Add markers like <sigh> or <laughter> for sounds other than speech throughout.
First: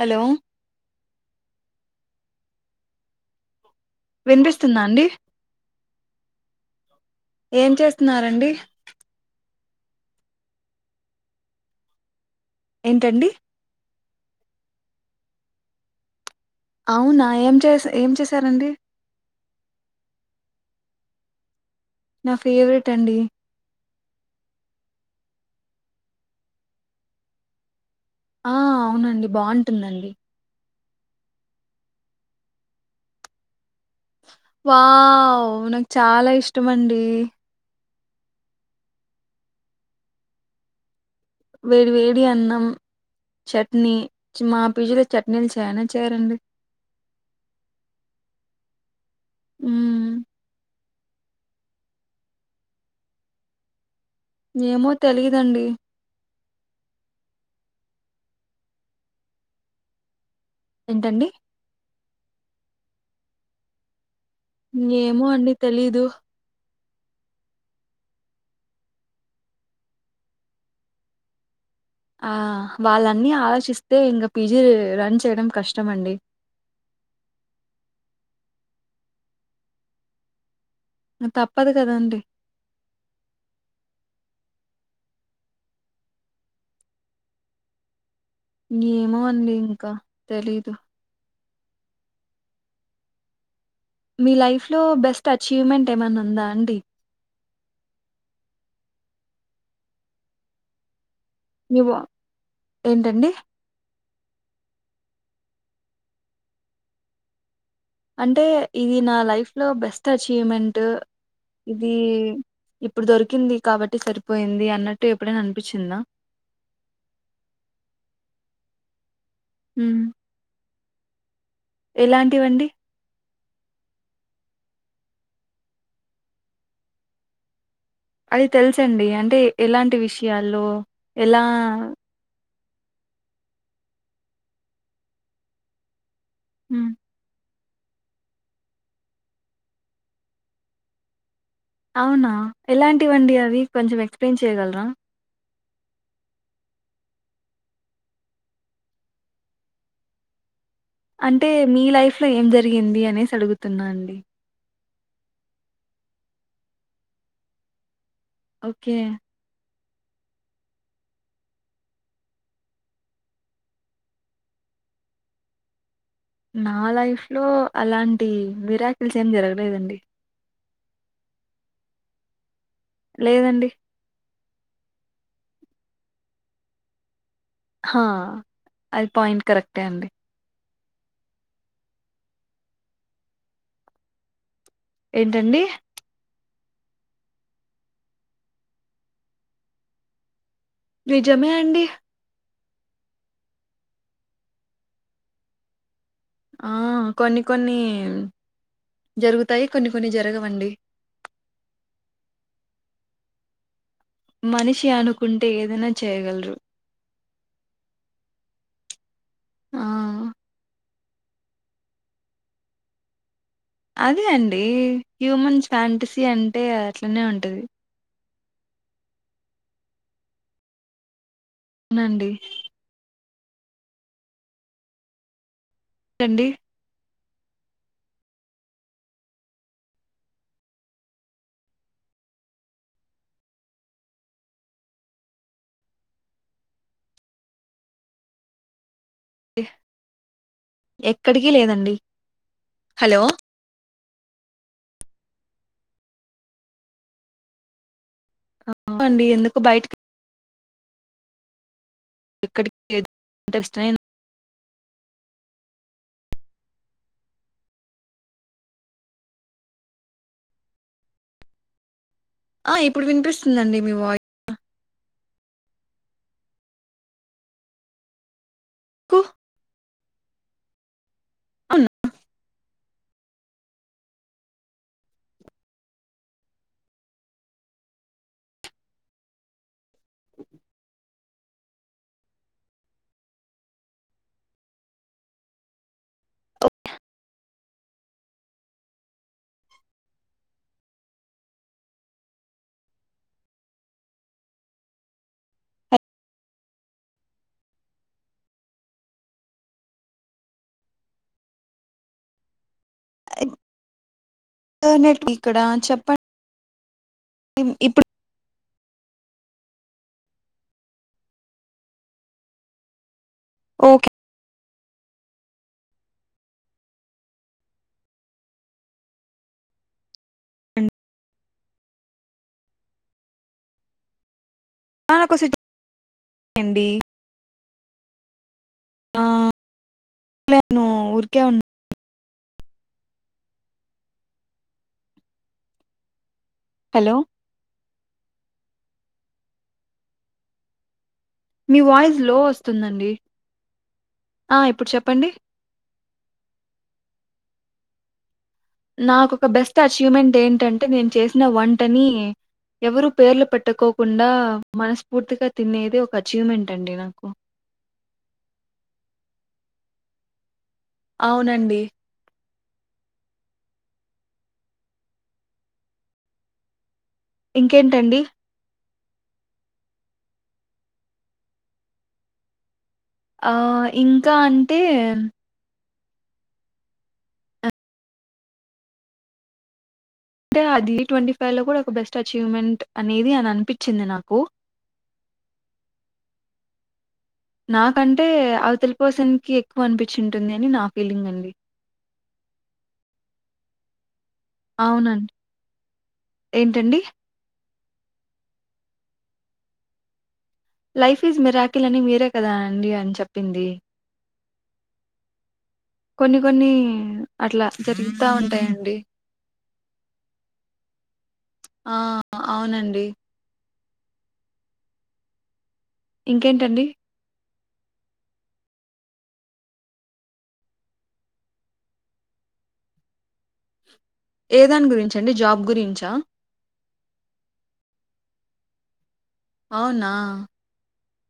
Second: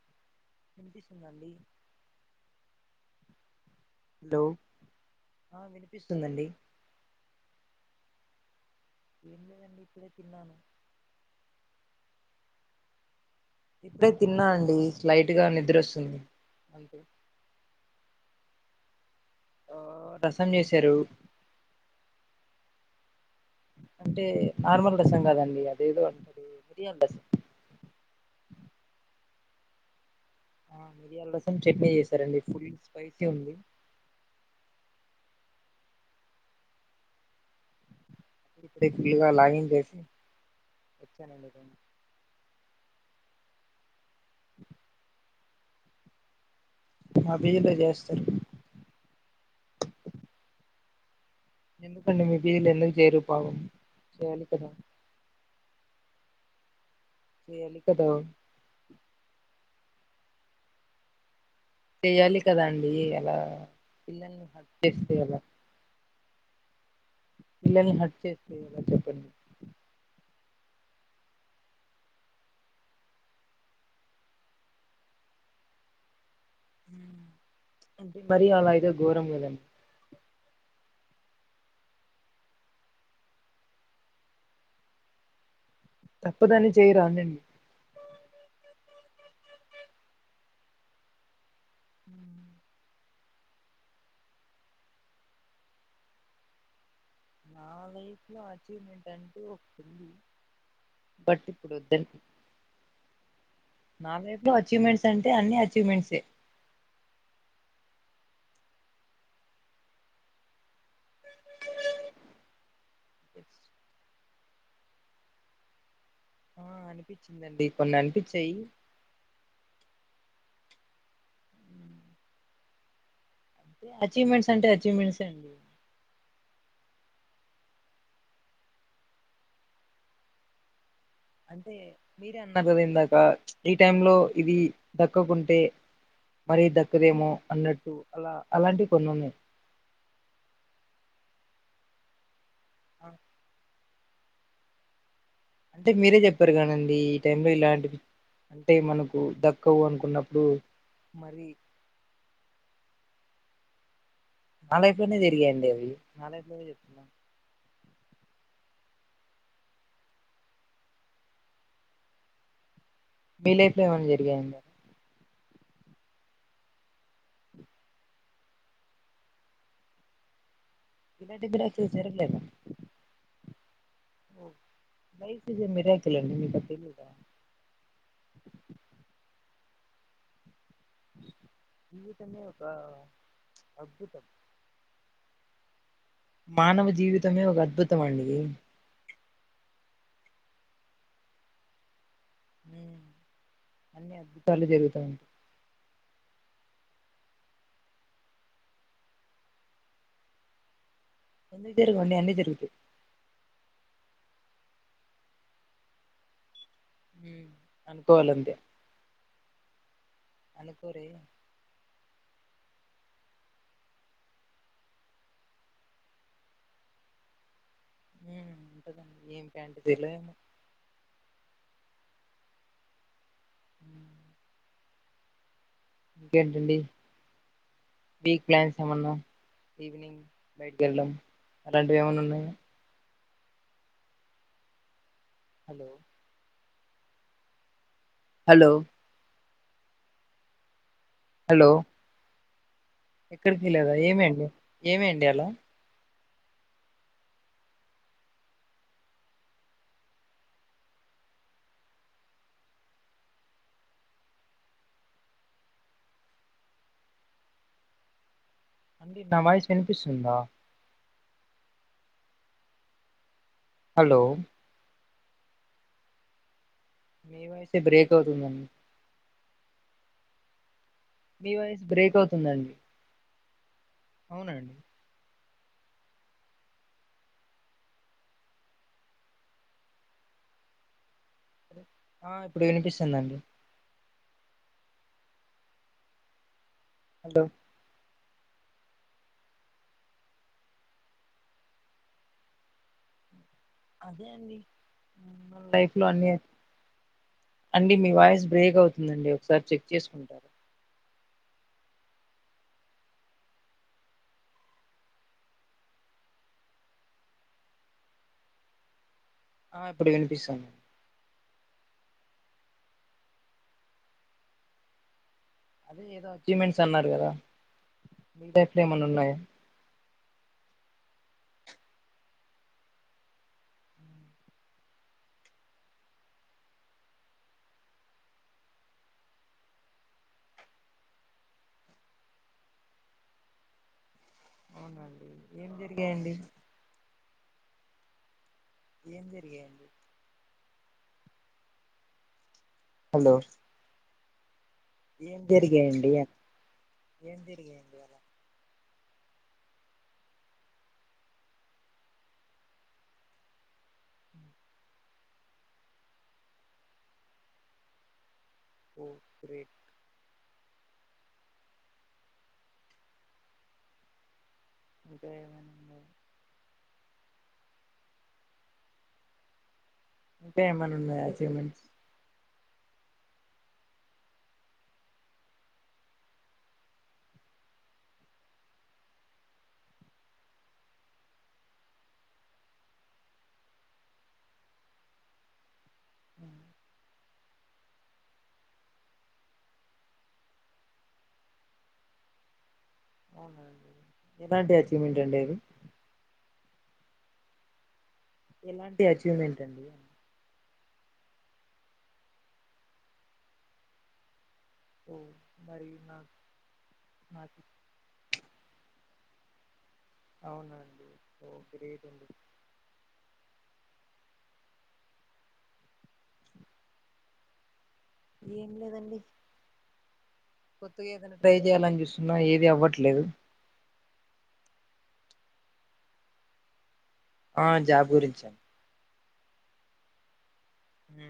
Hello ఏదిసున్నాలి. Hello వినిపిస్తుందా అండి ఆ వినిపిస్తుందండి ఏం చేస్తున్నారండి. ఏం లేదండి ఇప్పుడే తిన్నాను. ఏంటండి. ఇప్పుడే తిన్నా అండి లైట్ గా నిద్రొస్తుంది. అవునా ఏం చేస ఏం చేసారండి. ఆహ్ రసం చేసారు. నా ఫేవరెట్ అండి. అంటే నార్మల్ రసం కాదండి అదేదో అంటది మిర్యాల రసం. ఆహ్ అవునండి బాగుంటుందండి. ఆహ్ మిరియాల రసం చట్నీ చేసారండి ఫుల్ స్పైసీ ఉంది. వావ్ నాకు చాలా ఇష్టము అండి. ఇప్పుడే ఫుల్లుగా లాగించెసి. వేడి వేడి అన్నం చట్నీ మా పిల్లలు చట్నీ. నేను చెయనా చేయరండి. మా పిజీలో చేస్తారు. మ్మ్ ఎందుకు అండి మీరు <unintelligible> ఎందుకు చేయరు పాపం. చేయాలి కదా ఏమో తెలిదండి. చేయాలి కదా. ఏంటండి. చెయాలి కదా అండి అలా. పిల్లల్ని హర్ట్ చేస్తే ఏమో అండి తెలీదు. పిల్లని హట్ చేస్తుండ్ర చెప్పండి. ఆహ్ వాళ్ళన్నీ ఆలోచిస్తే ఇంకా పీజీ రన్ చేయడం కష్టము అండి. ఉమ్ వరి అదైతే ఘోరం కాదండి. తప్పదు కదాండి. తప్పదని చెయ్యరా అండి మీరు. ఏమో అండి ఇంకా తెలీదు. ఉమ్. మీ లైఫ్ లో బెస్ట్ అచీవ్మెంట్ ఏమైనా ఉందా అండి. నా లైఫ్ లో అచీవ్మెంట్ అంటు ఒకటుంది. నువ్వ ఏంటండి. నా లైఫ్ లో అచీవ్మెంట్స్ అంటే అన్ని అచీవ్మెంట్సే. అంటే ఇది నా లైఫ్ లో బెస్ట్ అచీవ్మెంట్. ఆహ్ ఇది ఇప్పుడు దొరికింది కాబట్టి సరి. పోయింది అన్నట్టు ఎప్పుడైనా అనిపించింద. ఆహా అనిపించిందండి కొన్ని అనిపించాయి. ఉమ్. ఎలాంటివండి. అచీవ్మెంట్స్ అంటే అచీవ్మెంట్సే అండి. అది తెలుసండి అంటే ఎలాంటి విషయాల్లో. ఎలా అంటే మీరే అన్న. అన్నావ్ కద ఇందాక ప్చ్ ఈ టైం లో ఇది పక్కకుంటే. మరీ హ్మ్. దక్కదేమో అన్నట్టు అలా అలాంటివి కొన్నీ ఉన్నాయి. అవునా ఎలాంటివండి అవి కొంచెం ఎక్స్ప్లెయిన్ చేయగలర? ఇంతకి మీరే చెప్పారు కదండి ఈ టైమ్ లో ఇలాంటివి అంటే మనకు దక్కవు అనుకున్నప్పుడు మరి అంటే మీ లైఫ్ లో ఏం జరిగింది అనేసి అడుగుతున్న అండి? నాలైఫ్ లోనే జరిగాయండి అవి నాలైఫ్లో నే ఓకే మీలైఫ్లో ఏమన్నా జరిగాయండి అవి? నా లైఫ్ లో అలాంటి మీరాకిల్స్ ఏం జరగలేదండి. ఇలాంటిది అసలు జరగలేదుగా లేదండి మీకు జరిగిన మిరాకిల్ అండి మీకు అది తెలీదా? హ అది పాయింట్ కరెక్టే అండి. జీవితమే ఒక ప్చ్ అద్భుతం ఏంటండి మానవ జీవితమె ఒక అద్భుతం అండి నిజమే అండి అన్ని అద్భుతాలే జరుగుతాయిలెండి. ఆ కొన్ని కొన్ని జరుగుతాయి. కొన్ని కొన్ని జరగవండి. ఎందుకు జరగవండి అన్నీ జరుగుతాయి. మనిషి అనుకుంటే ఏదైన చేయగలరు. అనుకోవలంతే ఆ అనుకోరే అదే అండి హ్యూమన్ ఫ్యాంటసీ అంటే అట్లానే ఉంటది. ఉమ్ ఉంటదండి ఏం ప్యాంటసీలో ఏమో నండి హ్మ్. ఏంటండి? ఇంకేంటండి వీక్ ప్లాన్స్ ఏమన్న ఈవినింగ్ బయటకిళ్ళడం అలాంటివి ఏమైన్నా ఉన్నయా? హలో హలొ హ్ ఎక్కడికి హలో లేదండి హలో! ఎక్కడికి లేదా ఏమండి ఏమిండి అలా అవుండి ఎందుకు బయటికి ఇక్కడికి ఇంటెస్ట్ అండి నా వాయిసు వినిపిస్తుందా? ఆ ఇప్పుడు వినిపిస్తుందిండి మీ హలో వాయిస్ ఏమైంది బ్రేక్ అవుతుందిందండి కు మీ వాయిస్ అవునా! బ్రేక్ అవుతుందండి అవునండి ఆ ఆ ఇప్పుడు వినిపిస్తుందండి హలో అదే అండి లైఫ్ లో అన్ని అండి మీ వాయిస్ బ్రేక్ అవుతుందండి ఒకసారి చెక్ చేసుకుంటారు. నట్ ఇంటర్నెట్ వీక్ ఇక్కడ అని చెప్పండి ఇప్పుడు ఆ ఇప్పుడు వినిపిస్తది ఓకే అదే ఏదో అచీవ్మెంట్స్ అన్నారు కదా మీఫ్ ఏమన్నా ఉన్నాయా అండి. నా కోసడి ఆ నేను ఊరికే ఉన్నా అవునండి ఏం జరిగాయండి హలో ఏం జరిగాయండి మీ వాయిస్ లో వస్తుందండి హలో ఆ ఇప్పుడు చెప్పండి ఏం జరిగయండి ఏం జరిగడి అలా నాకు ఒక బెస్ట్ అచీవ్మెంట్ ఏంటంటే నేను చేసిన వంటని ఎవరు పేర్లు పెట్టుకోకుండా మనస్ఫూర్తిగా తినేది ఒక అచీవ్మెంట్ అండి నాకు ఓ గ్రేట్ అవునండి ఇంకా ఏమైనా ఇంకేంటండి ఇంకా ఏమన్నా ఉన్నాయా అచీవ్మెంట్స్ ఆ ఇంకా అంటే అంటే అది ట్వంటీ ఫైవ్ లో కూడా ఒక బెస్ట్ అచీవ్మెంట్ అనేది అని అనిపించింది నాకు అ నాకంటే అవతల పర్సన్ కి ఎక్కువ అనిపించి ఉంటుంది అని నా ఫీలింగ్ అండి అవునండి ఎలాంటి అచీవ్మెంట్ అవునండి అండి అది ఏంటండి ఎలాంటి అచీవ్మెంట్ అండి లైఫ్ ఈజ్ మిర్కిల్ అని మీరే కదా అండి అని చెప్పింది ఓ మరి నాకు కొన్ని కొన్ని నాకు అట్లా జరుగుతా ఉంటాయండి అవునండి ఓ ఆ గ్రేట్ అండి అవునండి ఇంకేంటండి ఏం లేదండి కొత్తగా ఏదైనా ట్రై చేయాలని చూస్తున్నా ఏది అవ్వట్లేదు ఏదాని గురించండి జాబ్ గురించా ఆ జాబ్ గురించండి అవునా ఉ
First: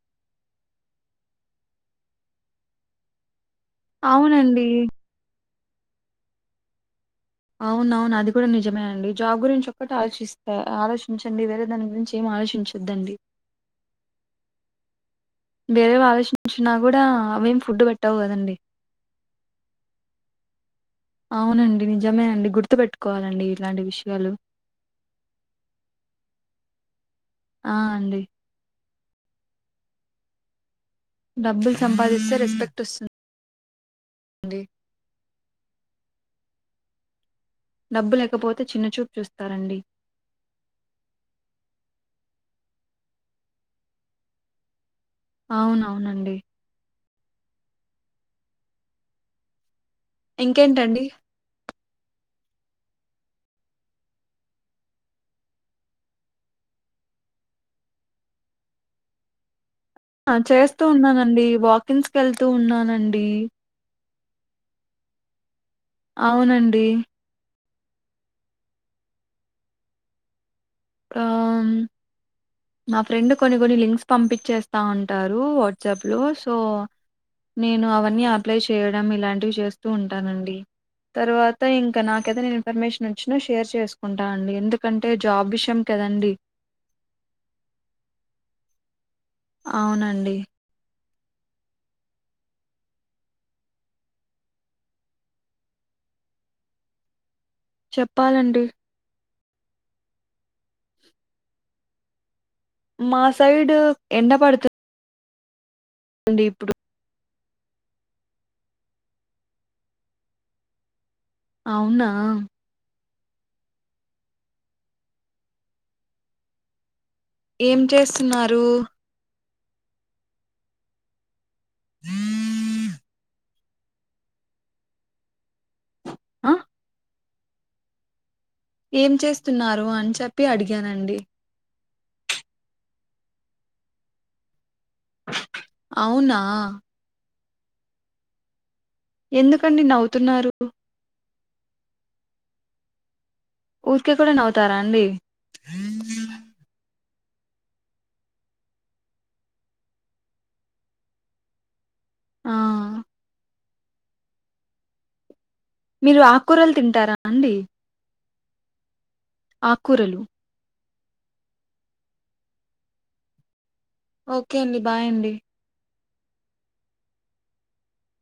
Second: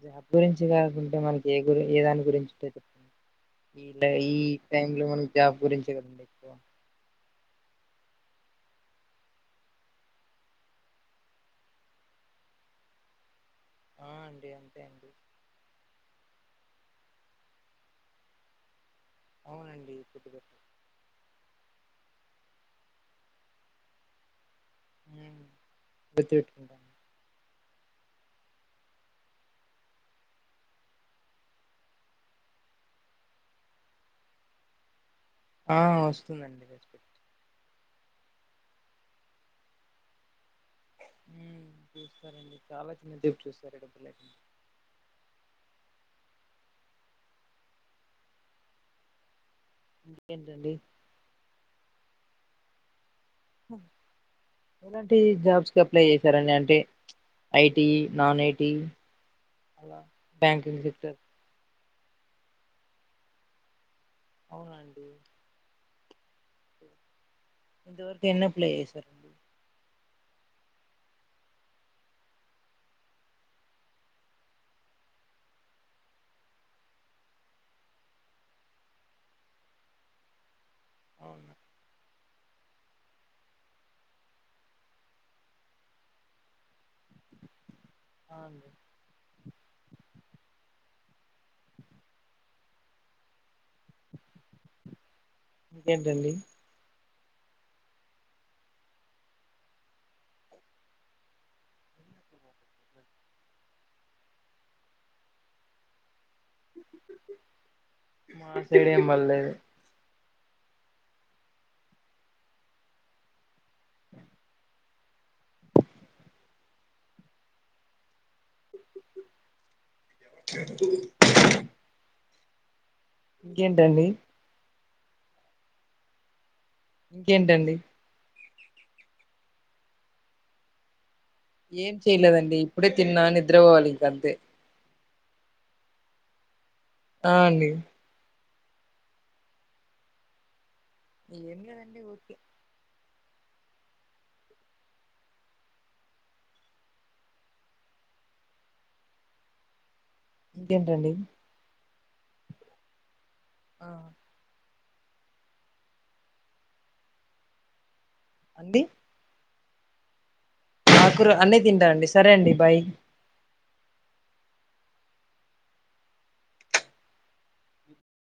జాబ్ గురించి కాకుంటే మనకి ఏ గురి ఏ దాని గురించింటే చెప్ండి ఇలా ఈ అవునండి. టైమ్ లో మనకి జాబ్ గురించి కదండి ఎక్కువ అవున అవును అది కూడా నిజమే అండి జాబ్ గురించి ఒక్కటి ఆలోచిస్తే ఆలోచించండి వేరే దాని గురించి ఏ ఆలోచించొద్దండి ఆ అండి అంతే అండి వేరే ఆలోచనంచిన కూడా అవేం ఫుడ్ పెట్టావు కదండి అవునండి ఫుడ్ పెట్టు అవునండి నిజమేనండి గుర్తుపెట్టుకోవాలండి ఇలాంటి విషయాలు ఉ ప్రతి ఆ అండి డబ్బులు సంపాదిస్తే రెస్పెక్ట్ వస్తుంది ఆ వస్తుందండి డబ్బు లేకపోతే చిన్నచూపు చూస్తారండి హ్మ్ చూస్తారండి చాలా చిన్నచూపు చూస్తారండీ డబ్బు లే అవునవునండి ఇంకేంటండి ఎలాంటి జాబ్స్కి అప్లై చేశారండి అంటే ఐటీ నాన్ ఐటి అలా ఆ బ్యాంకింగ్ చేస్తూ సెక్టర్ ఉన్నానండి వాకింగ్స్కి వెళ్తూ ఉన్నానండి అవునండి అవునండి ఇంతవరకు ఎన్నప్ల చేసారు ఆ మా ఫ్రెండ్ కొన్ని కొన్ని లింక్స్ పంపించేస్తా ఉంటారు వాట్సాప్లో సో నేను అవన్నీ అప్లై చేయడం ఇలాంటివి చేస్తూ ఉంటానండి అవునా తర్వాత ఇంకా నాకైతే నేను ఇన్ఫర్మేషన్ వచ్చినా షేర్ చేసుకుంటాను అండి ఎందుకంటే జాబ్ విష యం కాదండి అ అవునండి ఇంకేంటండి చెప్పాలండి మా సైడ్ ఎండ పడుతు అండి ఇప్పుడు మా సైడ్ ఎం పడలేదు అవునా ఏం చేస్తున్నారు జర్దు ఇంకేంటండి ఆ ఇంకేంటండి ఏం చేస్తున్నారు అని చెప్పి అడిగానండి ఏం చేయలేదండి ఇప్పుడే తిన్నా నిద్ర పోవాలి ఇంకంత అవునా ఆ అండి ఎందుకండి నవ్వుతున్నారు ఏం లేదండి ఊర్కే ఊర్కే కూడా నవ్వుతారా అండి ఇంకేంటండి ఆ ఆ మీరు ఆకూరలు తింటారా అండి అండి అక్కురాలు ఆకురు అన్నీ తింటా అండి సరే అండి బాయ్ ఓకే అండి బాయ్ అండి